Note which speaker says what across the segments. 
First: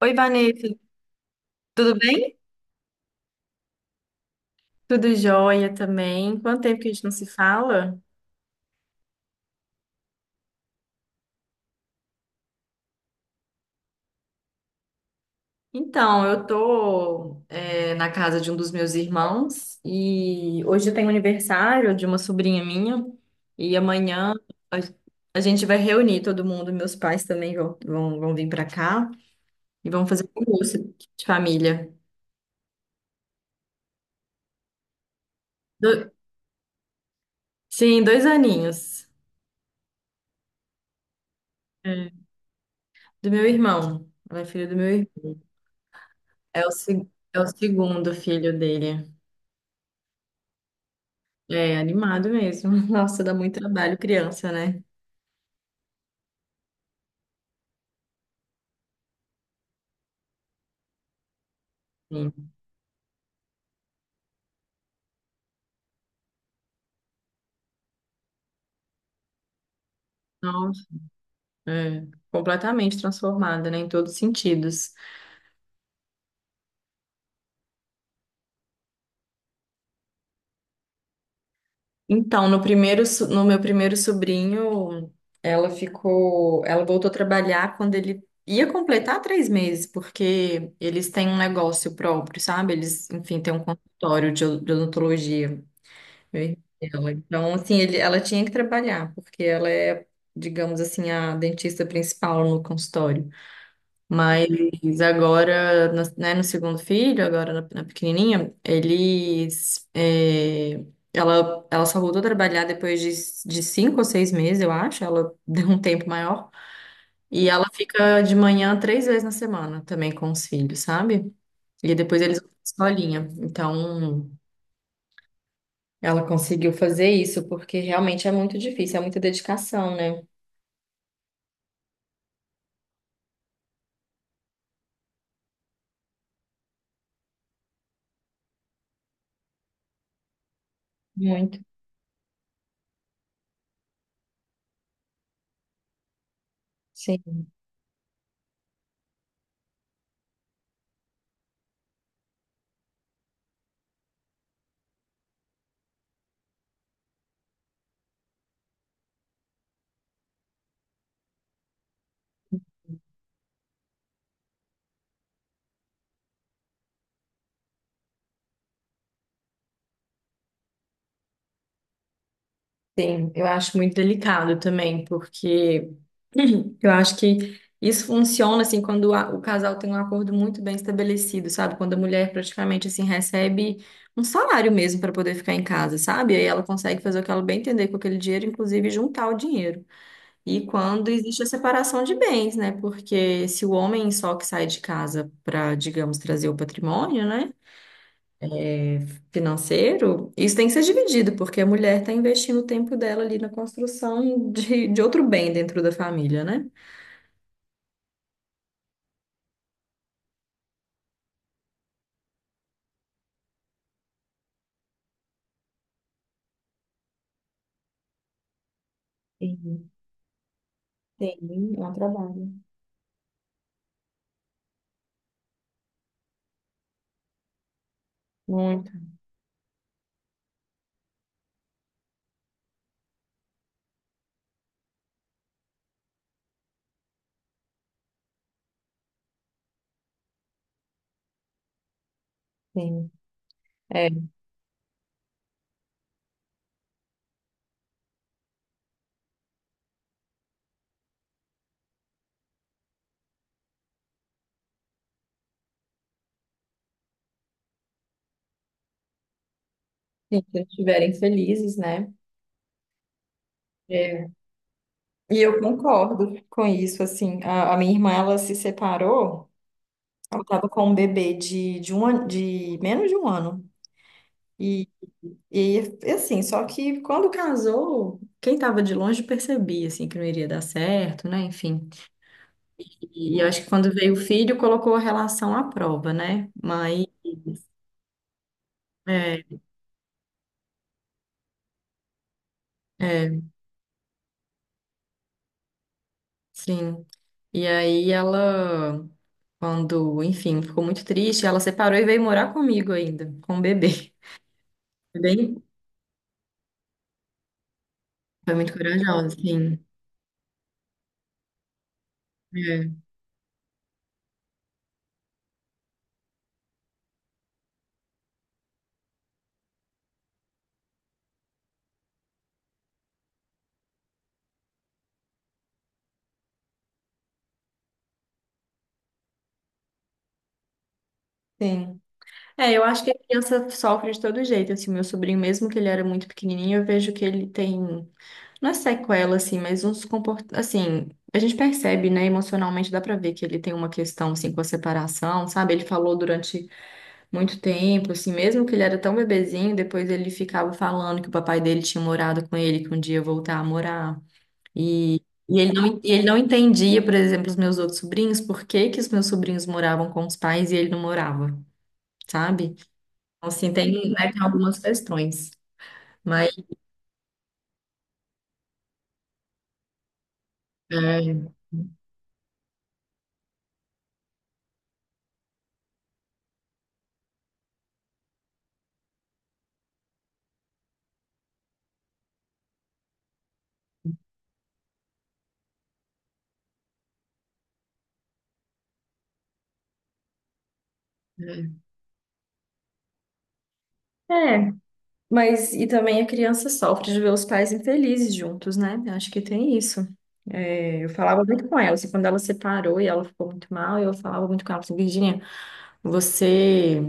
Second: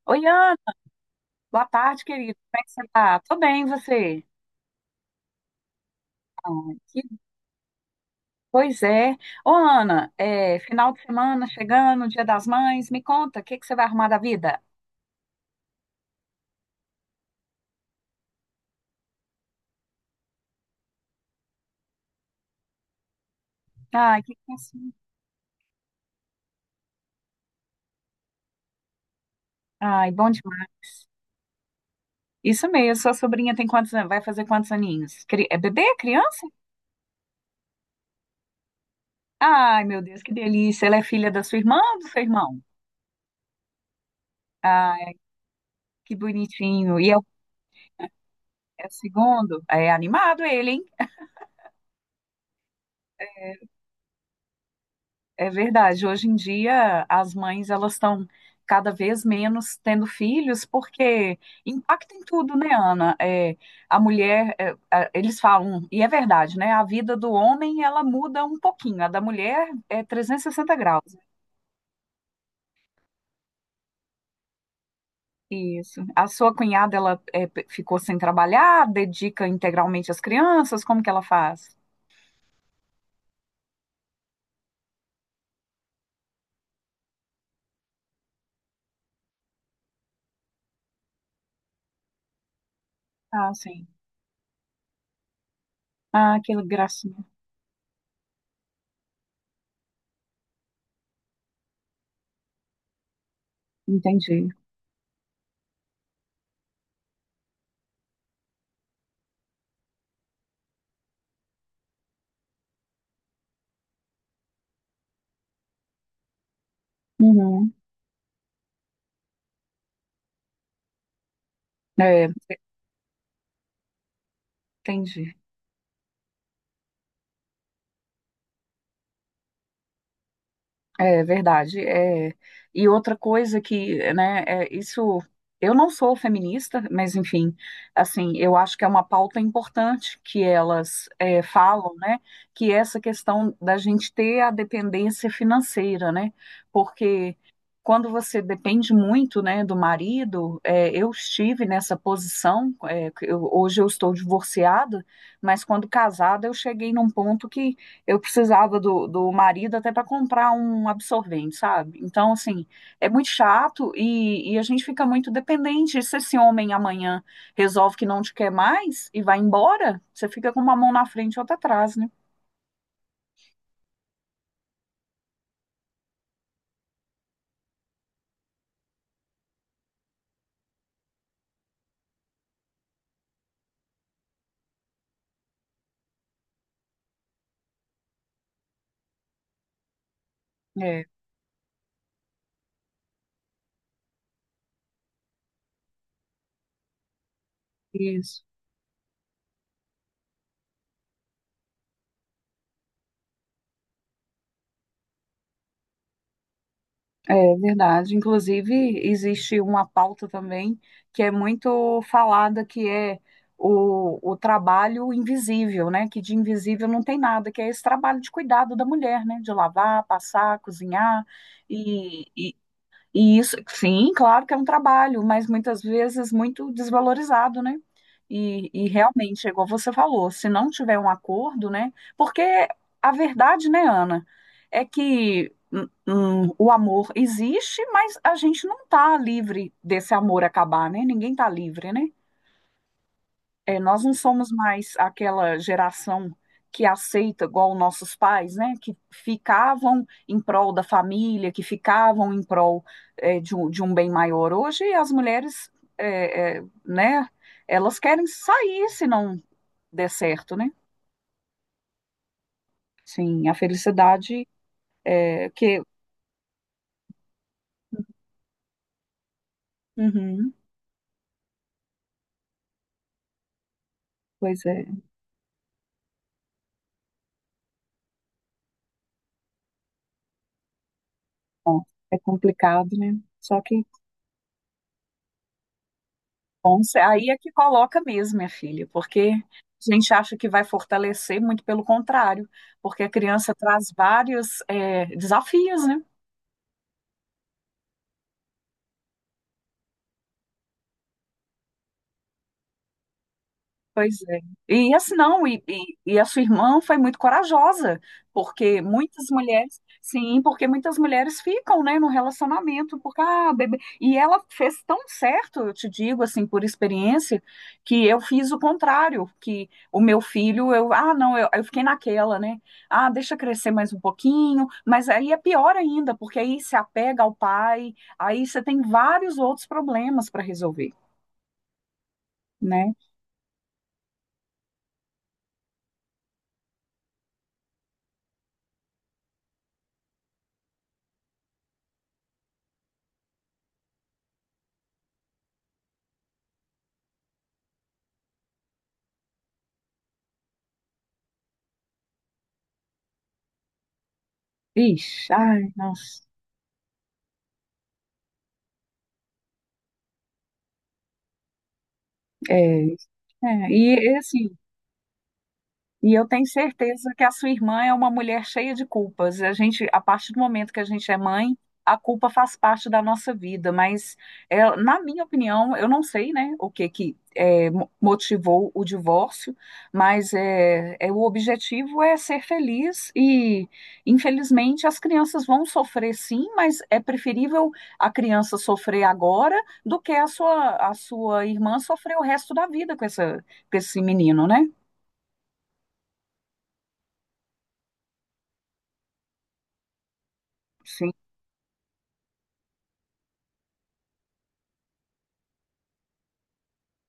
Speaker 1: Oi,
Speaker 2: Oi, Ana,
Speaker 1: Vanessa,
Speaker 2: boa
Speaker 1: tudo
Speaker 2: tarde, querido.
Speaker 1: bem?
Speaker 2: Como é que você tá? Tô bem, e você?
Speaker 1: Tudo jóia também.
Speaker 2: Ah,
Speaker 1: Quanto tempo que a
Speaker 2: que-
Speaker 1: gente não se fala?
Speaker 2: pois é. Ô, Ana, final de semana chegando, Dia das Mães, me conta, o que que você vai arrumar da vida?
Speaker 1: Então, eu tô, na casa de um dos meus irmãos e hoje tem aniversário de uma sobrinha minha e
Speaker 2: Ai,
Speaker 1: amanhã
Speaker 2: que é
Speaker 1: a,
Speaker 2: isso?
Speaker 1: a gente vai reunir todo mundo. Meus pais também vão vir pra cá e vão
Speaker 2: Ai,
Speaker 1: fazer
Speaker 2: bom
Speaker 1: um
Speaker 2: demais.
Speaker 1: almoço de família.
Speaker 2: Isso mesmo, sua sobrinha tem quantos anos? Vai fazer quantos aninhos? É bebê?
Speaker 1: Do-
Speaker 2: Criança?
Speaker 1: sim, dois aninhos.
Speaker 2: Ai, meu Deus, que delícia. Ela é filha da sua irmã ou do
Speaker 1: É.
Speaker 2: seu irmão?
Speaker 1: Do meu irmão. Ela é filha do meu
Speaker 2: Ai,
Speaker 1: irmão.
Speaker 2: que
Speaker 1: É o,
Speaker 2: bonitinho.
Speaker 1: se-
Speaker 2: E é o
Speaker 1: É o segundo filho
Speaker 2: é o
Speaker 1: dele.
Speaker 2: segundo? É animado ele, hein?
Speaker 1: É, animado mesmo. Nossa, dá muito trabalho criança, né?
Speaker 2: É verdade. Hoje em dia, as mães elas estão cada vez menos tendo filhos, porque impacta em
Speaker 1: Sim.
Speaker 2: tudo, né, Ana? A mulher, eles falam, e é verdade, né? A vida do homem ela muda um pouquinho, a da mulher é trezentos e sessenta
Speaker 1: Nossa,
Speaker 2: graus.
Speaker 1: é, completamente transformada, né, em todos os sentidos.
Speaker 2: Isso. A sua cunhada ela é, ficou sem trabalhar, dedica integralmente às crianças, como que ela faz?
Speaker 1: Então, no primeiro, no meu primeiro sobrinho, ela voltou a trabalhar quando ele ia completar 3 meses, porque eles têm um negócio próprio, sabe? Eles, enfim, têm
Speaker 2: Ah,
Speaker 1: um
Speaker 2: sim.
Speaker 1: consultório de odontologia.
Speaker 2: Ah,
Speaker 1: Meu
Speaker 2: que
Speaker 1: irmão e ela.
Speaker 2: gracinha.
Speaker 1: Então, assim, ela tinha que trabalhar, porque ela é, digamos assim, a dentista principal no consultório.
Speaker 2: Entendi.
Speaker 1: Mas agora, né, no segundo filho, agora na pequenininha, eles. É, ela só voltou a trabalhar depois de 5 ou 6 meses, eu acho. Ela deu um tempo maior. E ela
Speaker 2: Uhum.
Speaker 1: fica de manhã 3 vezes na semana também com os filhos, sabe? E depois
Speaker 2: É,
Speaker 1: eles vão pra escolinha. Então,
Speaker 2: entendi.
Speaker 1: ela conseguiu fazer isso, porque realmente é muito difícil, é muita dedicação, né?
Speaker 2: É verdade. É. E outra coisa que, né, é isso. Eu não sou feminista, mas enfim, assim, eu acho que é uma pauta importante que elas
Speaker 1: Muito.
Speaker 2: falam, né? Que é essa questão da gente ter a dependência financeira, né?
Speaker 1: Sim,
Speaker 2: Porque quando você depende muito, né, do marido, é, eu estive nessa posição. Hoje eu estou divorciada, mas quando casada eu cheguei num ponto que eu precisava do marido até para comprar um absorvente, sabe? Então, assim, é muito chato e a gente fica muito dependente. Se esse homem amanhã resolve que não te quer mais e vai embora, você fica com uma mão na frente e outra atrás, né?
Speaker 1: sim. Eu acho muito delicado também, porque. Eu acho que isso funciona assim quando o casal tem um acordo muito bem estabelecido, sabe? Quando a mulher praticamente assim recebe um salário mesmo para poder ficar em casa, sabe? Aí ela consegue fazer o que ela bem entender com aquele dinheiro, inclusive juntar o dinheiro. E
Speaker 2: É,
Speaker 1: quando existe a separação de bens, né? Porque se o homem só que sai de casa para, digamos, trazer o patrimônio, né?
Speaker 2: isso.
Speaker 1: Financeiro, isso tem que ser dividido, porque a mulher está investindo o tempo dela ali na construção de outro bem dentro da família, né?
Speaker 2: É verdade. Inclusive, existe uma pauta também que é muito falada, que é o trabalho invisível, né? Que de invisível não tem nada, que é esse trabalho de cuidado da mulher, né? De lavar, passar, cozinhar.
Speaker 1: Sim, é um trabalho.
Speaker 2: E, e isso, sim, claro que é um trabalho, mas muitas vezes muito desvalorizado, né? E
Speaker 1: Muito,
Speaker 2: realmente, é igual você falou, se não tiver um acordo, né? Porque a verdade, né, Ana, é que o amor existe, mas a gente não tá livre desse amor acabar, né? Ninguém tá livre, né?
Speaker 1: sim.
Speaker 2: É, nós
Speaker 1: É,
Speaker 2: não
Speaker 1: se
Speaker 2: somos mais aquela geração que aceita, igual nossos pais, né? Que ficavam em prol da família, que ficavam em prol, de um bem maior. Hoje as mulheres, né? Elas querem sair se não der
Speaker 1: eles
Speaker 2: certo, né?
Speaker 1: estiverem felizes, né?
Speaker 2: Sim, a
Speaker 1: É.
Speaker 2: felicidade
Speaker 1: E
Speaker 2: é
Speaker 1: eu
Speaker 2: que.
Speaker 1: concordo com isso, assim. A minha irmã, ela se separou, ela
Speaker 2: Uhum,
Speaker 1: estava com um bebê de menos de 1 ano.
Speaker 2: pois é.
Speaker 1: E, e, assim, só que quando casou, quem estava de longe percebia, assim, que não iria dar certo, né?
Speaker 2: Bom,
Speaker 1: Enfim.
Speaker 2: é complicado, né?
Speaker 1: E, eu
Speaker 2: Só
Speaker 1: acho que
Speaker 2: que
Speaker 1: quando veio o filho, colocou a relação à prova, né?
Speaker 2: bom,
Speaker 1: Mas
Speaker 2: aí é que coloca mesmo, minha filha, porque
Speaker 1: é,
Speaker 2: a gente acha que vai fortalecer, muito pelo contrário, porque a
Speaker 1: é,
Speaker 2: criança traz vários, desafios, né?
Speaker 1: sim. E aí ela... Quando, enfim, ficou muito triste, ela separou e veio morar comigo ainda, com o bebê.
Speaker 2: Pois é. E assim
Speaker 1: Foi
Speaker 2: não,
Speaker 1: bem,
Speaker 2: e a sua irmã foi muito corajosa,
Speaker 1: Foi muito
Speaker 2: porque muitas
Speaker 1: corajosa,
Speaker 2: mulheres,
Speaker 1: sim.
Speaker 2: sim, porque muitas mulheres ficam, né, no
Speaker 1: É.
Speaker 2: relacionamento, porque, ah, bebê. E ela fez tão certo, eu te digo, assim, por experiência, que eu fiz o contrário, que o meu filho, eu, ah, não, eu fiquei naquela, né, ah, deixa crescer mais um pouquinho, mas aí é pior ainda, porque aí se apega ao pai, aí você tem vários outros problemas para resolver,
Speaker 1: Sim. É, eu
Speaker 2: né?
Speaker 1: acho que a criança sofre de todo jeito, assim, meu sobrinho, mesmo que ele era muito pequenininho, eu vejo que ele tem, não é sequela, assim, mas uns comportamentos, assim, a gente percebe, né, emocionalmente, dá pra ver que ele tem uma questão, assim, com a separação, sabe? Ele falou durante muito tempo, assim, mesmo que ele era tão bebezinho, depois ele ficava falando que o papai dele tinha morado com ele, que um dia ia voltar a morar. E,
Speaker 2: Ixi, ai,
Speaker 1: e ele
Speaker 2: nossa.
Speaker 1: não entendia, por exemplo, os meus outros sobrinhos, por que que os meus sobrinhos moravam com os pais e ele não morava, sabe?
Speaker 2: É,
Speaker 1: Então, assim,
Speaker 2: e
Speaker 1: tem,
Speaker 2: é
Speaker 1: né, tem
Speaker 2: assim,
Speaker 1: algumas questões.
Speaker 2: eu tenho
Speaker 1: Mas,
Speaker 2: certeza que a sua irmã é uma mulher cheia de culpas. A gente, a partir do momento que a gente é
Speaker 1: é,
Speaker 2: mãe, a culpa faz parte da nossa vida. Mas, é, na minha opinião, eu não sei, né, o que que é, motivou o divórcio, mas o objetivo é ser feliz e, infelizmente, as crianças vão sofrer sim, mas é preferível a criança sofrer agora do que a sua
Speaker 1: é,
Speaker 2: irmã sofrer o resto da vida com essa, com esse menino, né?
Speaker 1: é, mas e também a criança sofre de ver os pais infelizes juntos, né? Eu acho que tem isso. É, eu
Speaker 2: Sim.
Speaker 1: falava muito com ela, assim, quando ela separou e ela ficou muito mal, eu falava muito com ela, assim, Virginia, você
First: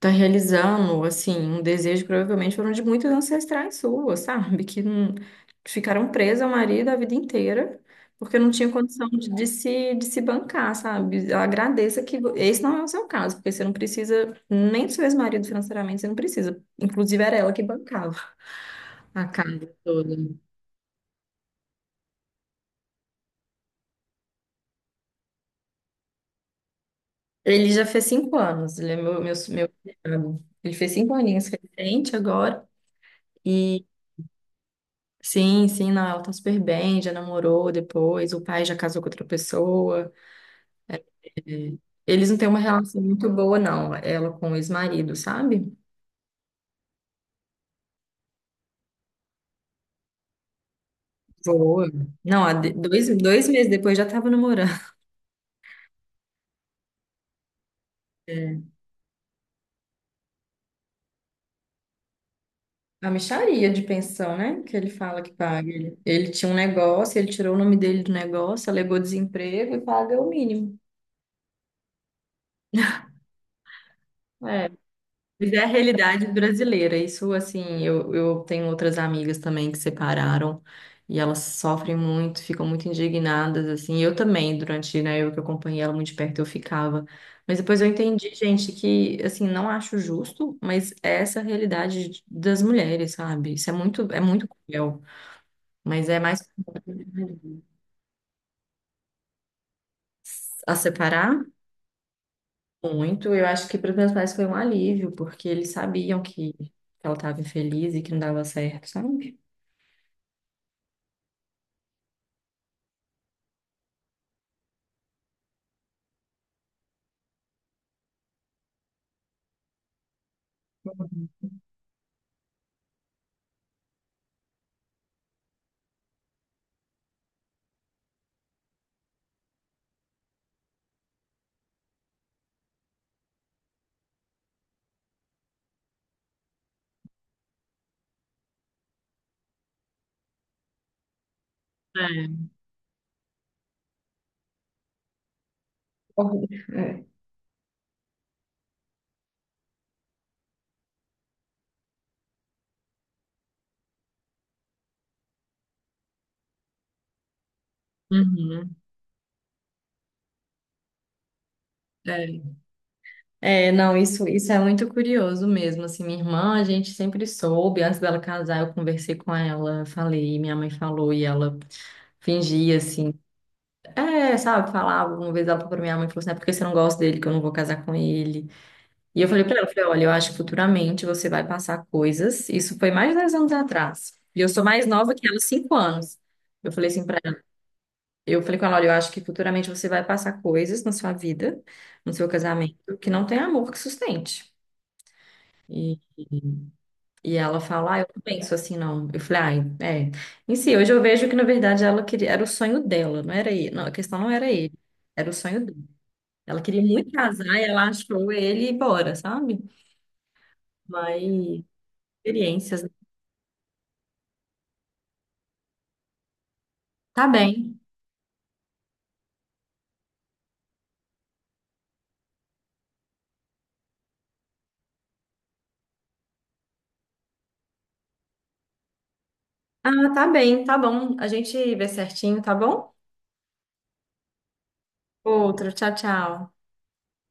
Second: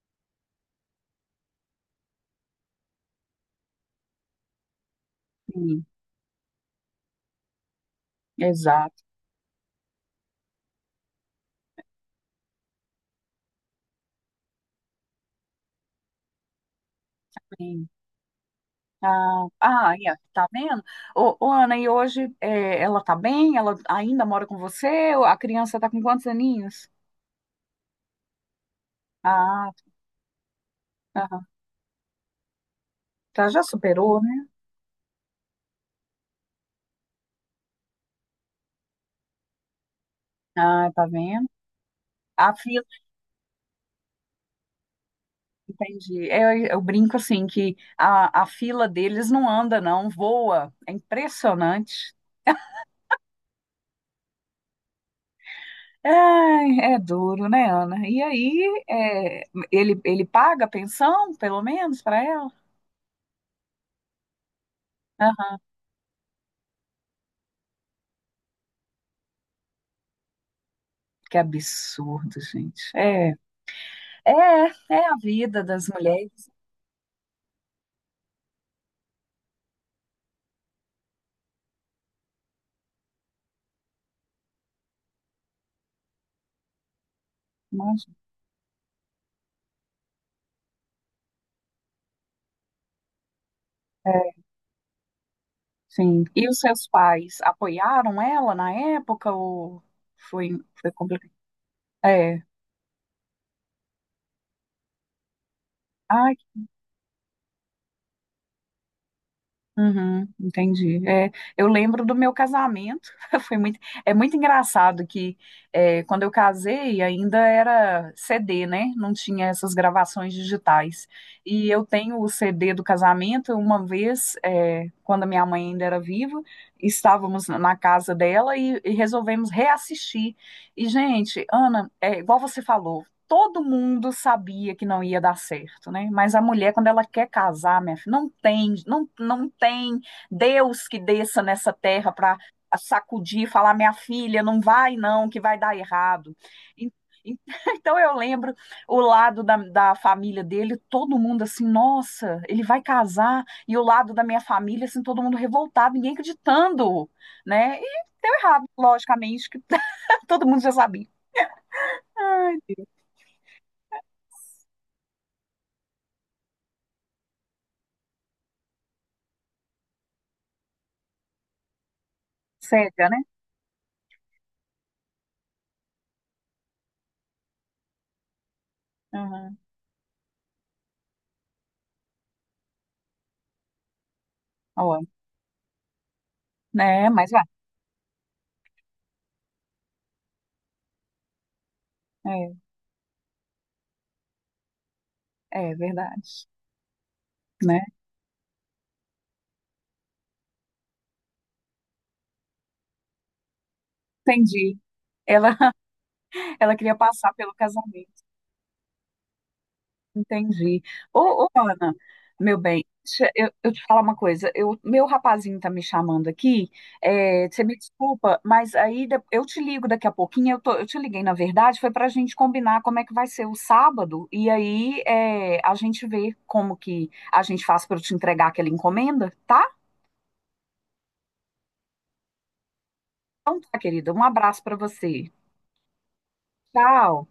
Speaker 1: tá realizando, assim, um desejo que provavelmente foram de muitos ancestrais suas, sabe? Que não- que ficaram presas ao marido a vida inteira, porque não tinha
Speaker 2: Exato,
Speaker 1: condição de se bancar, sabe? Eu agradeça que esse não é o seu caso, porque você não precisa nem do seu ex-marido financeiramente, você não precisa. Inclusive era ela que
Speaker 2: sim.
Speaker 1: bancava a casa
Speaker 2: Aí,
Speaker 1: toda.
Speaker 2: ó, tá vendo? Ana, e hoje é, ela tá bem? Ela ainda mora com você? A criança tá com quantos aninhos?
Speaker 1: Ele já fez 5 anos, ele é meu
Speaker 2: Ah,
Speaker 1: cunhado. Ele fez 5 aninhos
Speaker 2: aham.
Speaker 1: recente agora.
Speaker 2: Tá, já superou, né?
Speaker 1: Sim, sim, não, ela tá super bem, já namorou depois, o pai já casou com outra pessoa.
Speaker 2: Ah, tá
Speaker 1: É,
Speaker 2: vendo?
Speaker 1: eles não têm
Speaker 2: A
Speaker 1: uma
Speaker 2: fila,
Speaker 1: relação muito boa, não, ela com o ex-marido, sabe?
Speaker 2: entendi. É, eu brinco assim que a fila deles não anda, não, voa. É
Speaker 1: Boa.
Speaker 2: impressionante.
Speaker 1: Não, 2, 2 meses depois já tava namorando.
Speaker 2: Ai, é duro, né, Ana? E
Speaker 1: É.
Speaker 2: aí, é, ele paga a pensão, pelo menos, para ela?
Speaker 1: A mixaria de pensão, né? Que ele fala que
Speaker 2: Aham.
Speaker 1: paga. Ele tinha um negócio, ele tirou o nome dele do negócio, alegou desemprego e paga o mínimo.
Speaker 2: Que absurdo, gente. É. É,
Speaker 1: É.
Speaker 2: é a
Speaker 1: Mas é
Speaker 2: vida
Speaker 1: a
Speaker 2: das
Speaker 1: realidade
Speaker 2: mulheres,
Speaker 1: brasileira. Isso, assim, eu tenho outras amigas também que separaram e elas sofrem muito, ficam muito indignadas, assim. Eu também, durante, né, eu que acompanhei ela muito de perto, eu ficava. Mas depois
Speaker 2: né?
Speaker 1: eu entendi, gente, que, assim, não acho justo, mas é essa a realidade das mulheres, sabe? Isso é
Speaker 2: É,
Speaker 1: muito cruel. Mas é
Speaker 2: sim.
Speaker 1: mais
Speaker 2: E os seus pais apoiaram ela na época ou foi,
Speaker 1: a
Speaker 2: foi complicado?
Speaker 1: separar
Speaker 2: É.
Speaker 1: muito. Eu acho que para os meus pais foi um alívio, porque eles sabiam
Speaker 2: Ai,
Speaker 1: que ela estava infeliz e que não dava certo, sabe?
Speaker 2: uhum, entendi. É, eu lembro do meu casamento. Foi muito, é muito engraçado que é, quando eu casei ainda era CD, né? Não tinha essas gravações digitais. E eu tenho o CD do casamento. Uma vez, é, quando a minha mãe ainda era viva, estávamos na na casa dela e resolvemos reassistir. E, gente, Ana, é igual você falou, todo mundo sabia que não ia dar certo, né? Mas a mulher, quando ela quer casar, minha filha, não tem, não tem Deus que desça nessa terra para sacudir e falar, minha filha, não vai não, que vai dar errado.
Speaker 1: Horrível.
Speaker 2: E-
Speaker 1: É.
Speaker 2: e- Então eu lembro o lado da família dele, todo mundo assim, nossa, ele vai casar, e o lado da minha família, assim, todo mundo revoltado, ninguém acreditando, né? E deu errado,
Speaker 1: Uhum,
Speaker 2: logicamente, que todo mundo já sabia.
Speaker 1: é.
Speaker 2: Ai, Deus,
Speaker 1: É, não, isso é muito curioso mesmo, assim, minha irmã, a gente sempre soube, antes dela casar, eu conversei com ela, falei, minha mãe falou, e ela fingia,
Speaker 2: cega,
Speaker 1: assim,
Speaker 2: né?
Speaker 1: é, sabe, falava, uma vez ela falou pra minha mãe, falou assim, é porque você não gosta dele, que eu não vou casar com ele, e eu falei pra
Speaker 2: Aham.
Speaker 1: ela, eu falei, olha, eu acho que futuramente você vai passar coisas, isso foi mais de 10 anos atrás, e eu sou mais
Speaker 2: Ó,
Speaker 1: nova que ela, 5 anos, eu falei assim
Speaker 2: né?
Speaker 1: pra
Speaker 2: Mas vai.
Speaker 1: eu falei com ela, olha, eu acho que futuramente você vai passar coisas na sua vida, no seu
Speaker 2: É,
Speaker 1: casamento, que não tem amor que sustente.
Speaker 2: É
Speaker 1: E,
Speaker 2: verdade,
Speaker 1: e ela
Speaker 2: né?
Speaker 1: fala, ah, eu não penso assim, não. Eu falei, ah, é. Em si, hoje eu vejo que, na verdade, ela queria, era o sonho dela, não era ele. Não, a questão não era ele,
Speaker 2: Entendi.
Speaker 1: era o
Speaker 2: Ela,
Speaker 1: sonho dele. Ela
Speaker 2: ela
Speaker 1: queria
Speaker 2: queria
Speaker 1: muito
Speaker 2: passar
Speaker 1: casar
Speaker 2: pelo
Speaker 1: e ela
Speaker 2: casamento.
Speaker 1: achou ele e bora, sabe?
Speaker 2: Entendi.
Speaker 1: Mas
Speaker 2: Ana, meu
Speaker 1: experiências.
Speaker 2: bem,
Speaker 1: Né?
Speaker 2: deixa eu te falar uma coisa. Eu, meu rapazinho tá me chamando aqui.
Speaker 1: Tá
Speaker 2: É, você me
Speaker 1: bem.
Speaker 2: desculpa, mas eu te ligo daqui a pouquinho. Eu, tô, eu te liguei, na verdade, foi pra gente combinar como é que vai ser o sábado. E aí é, a gente vê como que a gente faz pra eu te entregar aquela encomenda, tá?
Speaker 1: Ah, tá bem, tá bom. A gente vê certinho, tá bom?
Speaker 2: Então tá, querida. Um abraço pra você.
Speaker 1: Outro, tchau, tchau.
Speaker 2: Tchau.